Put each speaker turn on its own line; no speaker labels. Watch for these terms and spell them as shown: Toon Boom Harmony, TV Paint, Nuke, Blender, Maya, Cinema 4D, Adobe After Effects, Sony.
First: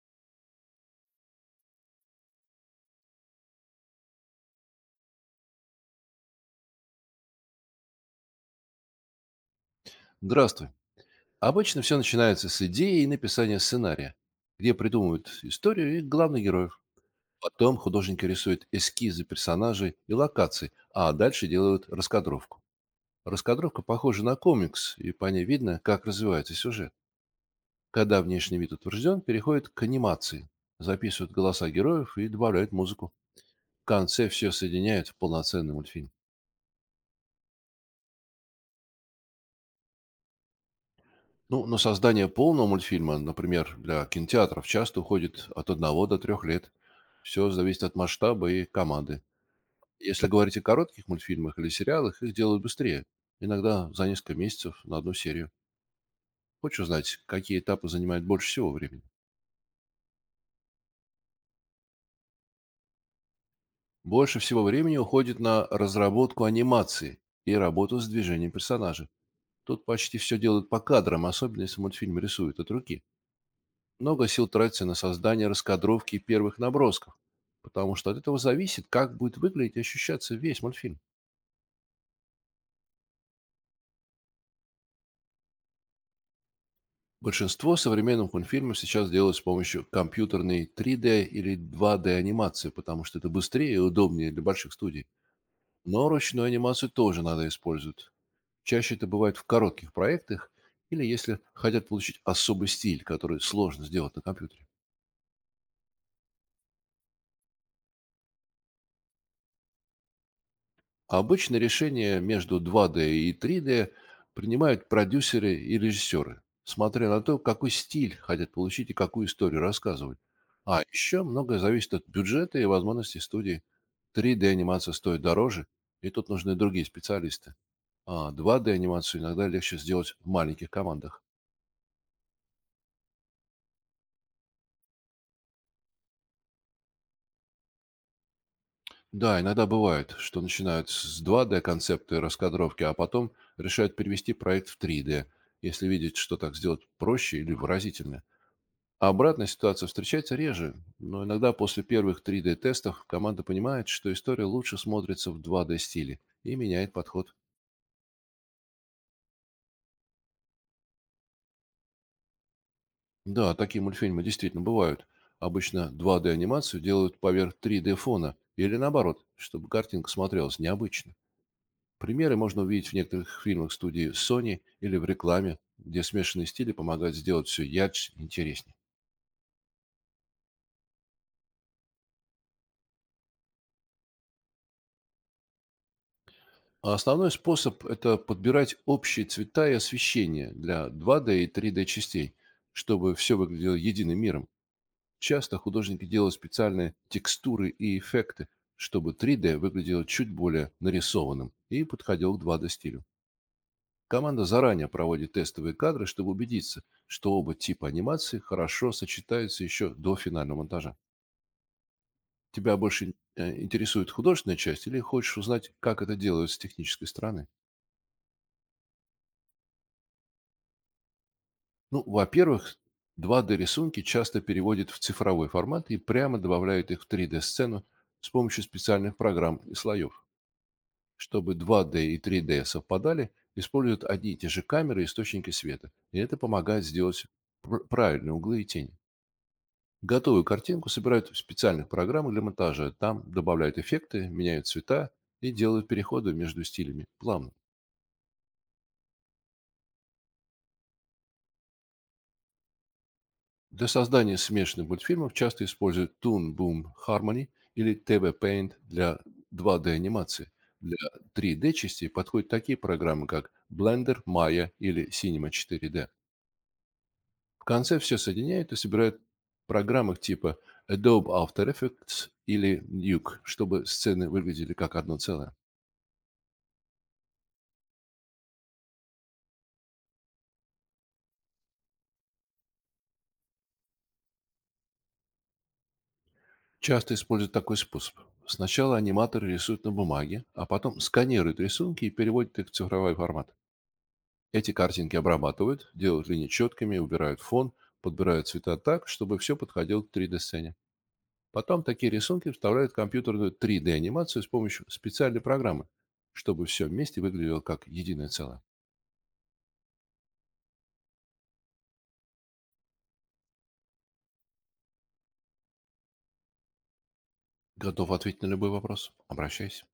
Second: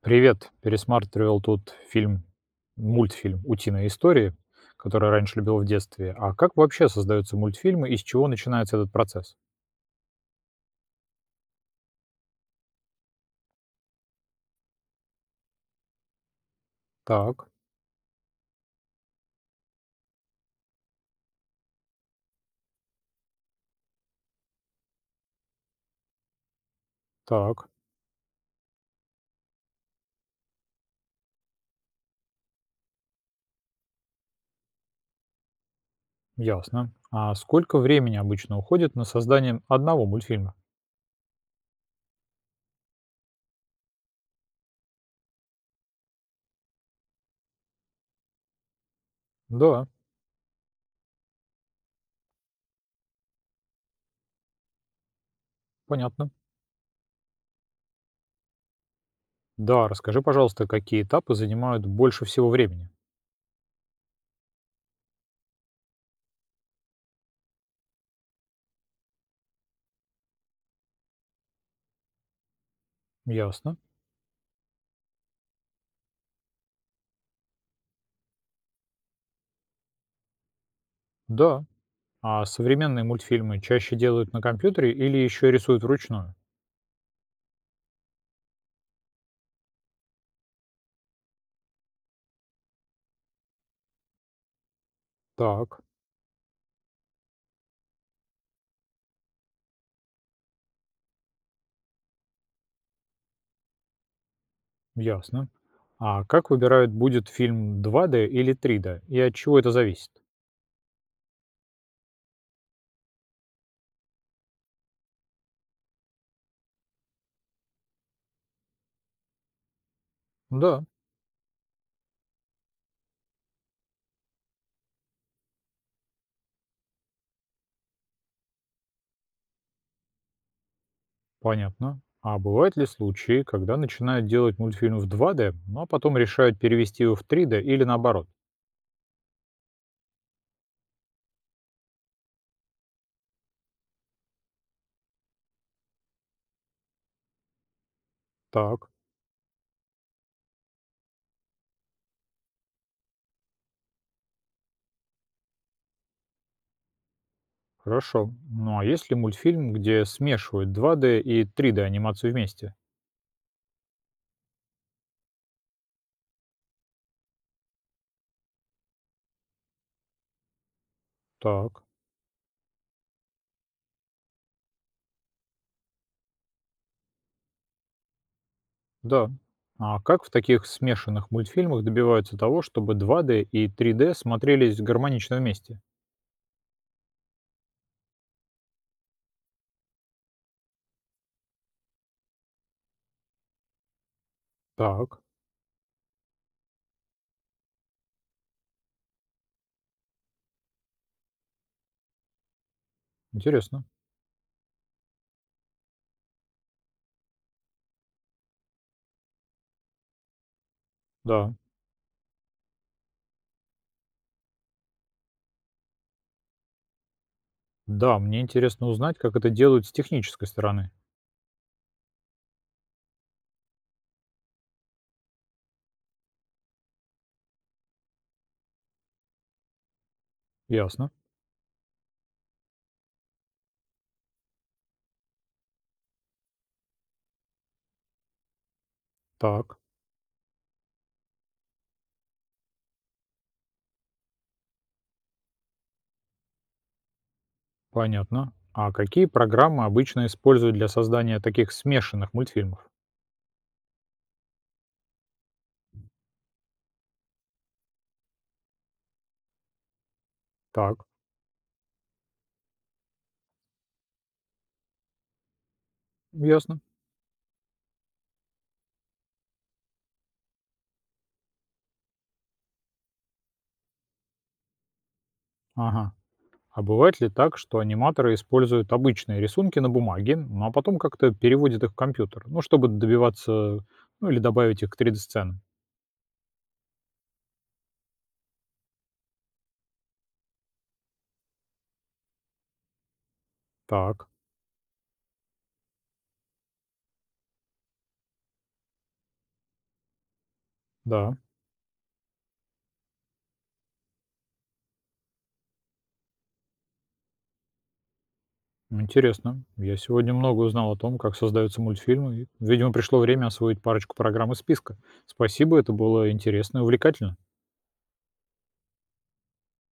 Привет. Пересматривал тут фильм, мультфильм "Утиные истории", который раньше любил в детстве. А как вообще создаются мультфильмы и с чего начинается этот процесс?
Здравствуй. Обычно все начинается с идеи и написания сценария, где придумывают историю и главных героев.
Так,
Потом художники рисуют эскизы персонажей и локаций, а дальше делают раскадровку. Раскадровка похожа на комикс, и по ней видно, как развивается сюжет.
так,
Когда внешний вид утвержден, переходит к анимации. Записывают голоса героев и добавляют музыку. В конце все соединяют в полноценный мультфильм.
ясно. А сколько времени обычно уходит на создание одного мультфильма?
Ну, на создание полного мультфильма, например, для кинотеатров, часто уходит от одного до трех лет. Все зависит от масштаба и команды.
Да,
Если говорить о коротких мультфильмах или сериалах, их делают быстрее. Иногда за несколько месяцев на одну серию.
понятно.
Хочешь узнать, какие этапы занимают больше всего времени?
Да, расскажи, пожалуйста, какие этапы занимают больше всего времени?
Больше всего времени уходит на разработку анимации и работу с движением персонажа. Тут почти все делают по кадрам, особенно если мультфильм рисуют от руки.
Ясно.
Много сил тратится на создание раскадровки первых набросков, потому что от этого зависит, как будет выглядеть и ощущаться весь мультфильм.
Да. А современные мультфильмы чаще делают на компьютере или еще рисуют вручную?
Большинство современных мультфильмов сейчас делают с помощью компьютерной 3D или 2D анимации, потому что это быстрее и удобнее для больших студий.
Так.
Но ручную анимацию тоже надо использовать. Чаще это бывает в коротких проектах или если хотят получить особый стиль, который сложно сделать на компьютере.
Ясно. А как выбирают, будет фильм два d или три d и от чего это зависит?
Обычно решения между два d и три d принимают продюсеры и режиссеры, смотря на то, какой стиль хотят получить и какую историю рассказывать. А
Да,
еще многое зависит от бюджета и возможностей студии. Три d анимация стоит дороже, и тут нужны другие специалисты. А два d анимацию иногда легче сделать в маленьких командах.
понятно. А бывают ли случаи, когда начинают делать мультфильм в два d, а потом решают перевести его в три d или наоборот?
Да, иногда бывает, что начинают с 2D-концепта и раскадровки, а потом решают перевести проект в три d, если видят, что так сделать проще или выразительнее.
Так,
А обратная ситуация встречается реже, но иногда после первых 3D-тестов команда понимает, что история лучше смотрится в два-дэ стиле и меняет подход.
хорошо. Ну а есть ли мультфильм, где смешивают два d и три d анимацию вместе?
Да, такие мультфильмы действительно бывают. Обычно два-дэ анимацию делают поверх 3D-фона или наоборот, чтобы картинка смотрелась необычно.
Так,
Примеры можно увидеть в некоторых фильмах студии Sony или в рекламе, где смешанные стили помогают сделать все ярче и интереснее.
да. А как в таких смешанных мультфильмах добиваются того, чтобы два d и три d смотрелись гармонично вместе?
Основной способ – это подбирать общие цвета и освещение для 2D и 3D частей, чтобы все выглядело единым миром.
Так,
Часто художники делают специальные текстуры и эффекты, чтобы 3D выглядело чуть более нарисованным и подходил к 2D стилю.
интересно.
Команда заранее проводит тестовые кадры, чтобы убедиться, что оба типа анимации хорошо сочетаются еще до финального монтажа.
Да.
Тебя больше интересует художественная часть или хочешь узнать, как это делают с технической стороны?
Да, мне интересно узнать, как это делают с технической стороны.
Ну, во-первых, 2D-рисунки часто переводят в цифровой формат и прямо добавляют их в 3D-сцену с помощью специальных программ и слоев.
Ясно.
Чтобы 2D и 3D совпадали, используют одни и те же камеры и источники света. И это помогает сделать правильные углы и тени.
Так,
Готовую картинку собирают в специальных программах для монтажа. Там добавляют эффекты, меняют цвета и делают переходы между стилями плавно.
понятно. А какие программы обычно используют для создания таких смешанных мультфильмов?
Для создания смешанных мультфильмов часто используют Toon Boom Harmony или TV Paint для 2D-анимации. Для
Так,
3D-частей подходят такие программы, как Blender, Maya или Cinema 4D.
ясно.
В конце все соединяют и собирают в программах типа Adobe After Effects или Nuke, чтобы сцены выглядели как одно целое.
Ага. А бывает ли так, что аниматоры используют обычные рисунки на бумаге, ну а потом как-то переводят их в компьютер, ну, чтобы добиваться, ну, или добавить их к 3D-сценам?
Часто используют такой способ. Сначала аниматоры рисуют на бумаге, а потом сканируют рисунки и переводят их в цифровой формат.
Так,
Эти картинки обрабатывают, делают линии четкими, убирают фон, подбирают цвета так, чтобы все подходило к 3D-сцене.
да.
Потом такие рисунки вставляют в компьютерную 3D-анимацию с помощью специальной программы, чтобы все вместе выглядело как единое целое.
Интересно. Я сегодня много узнал о том, как создаются мультфильмы. И, видимо, пришло время освоить парочку программ из списка. Спасибо, это было интересно и увлекательно.
Готов ответить на любой вопрос? Обращайся.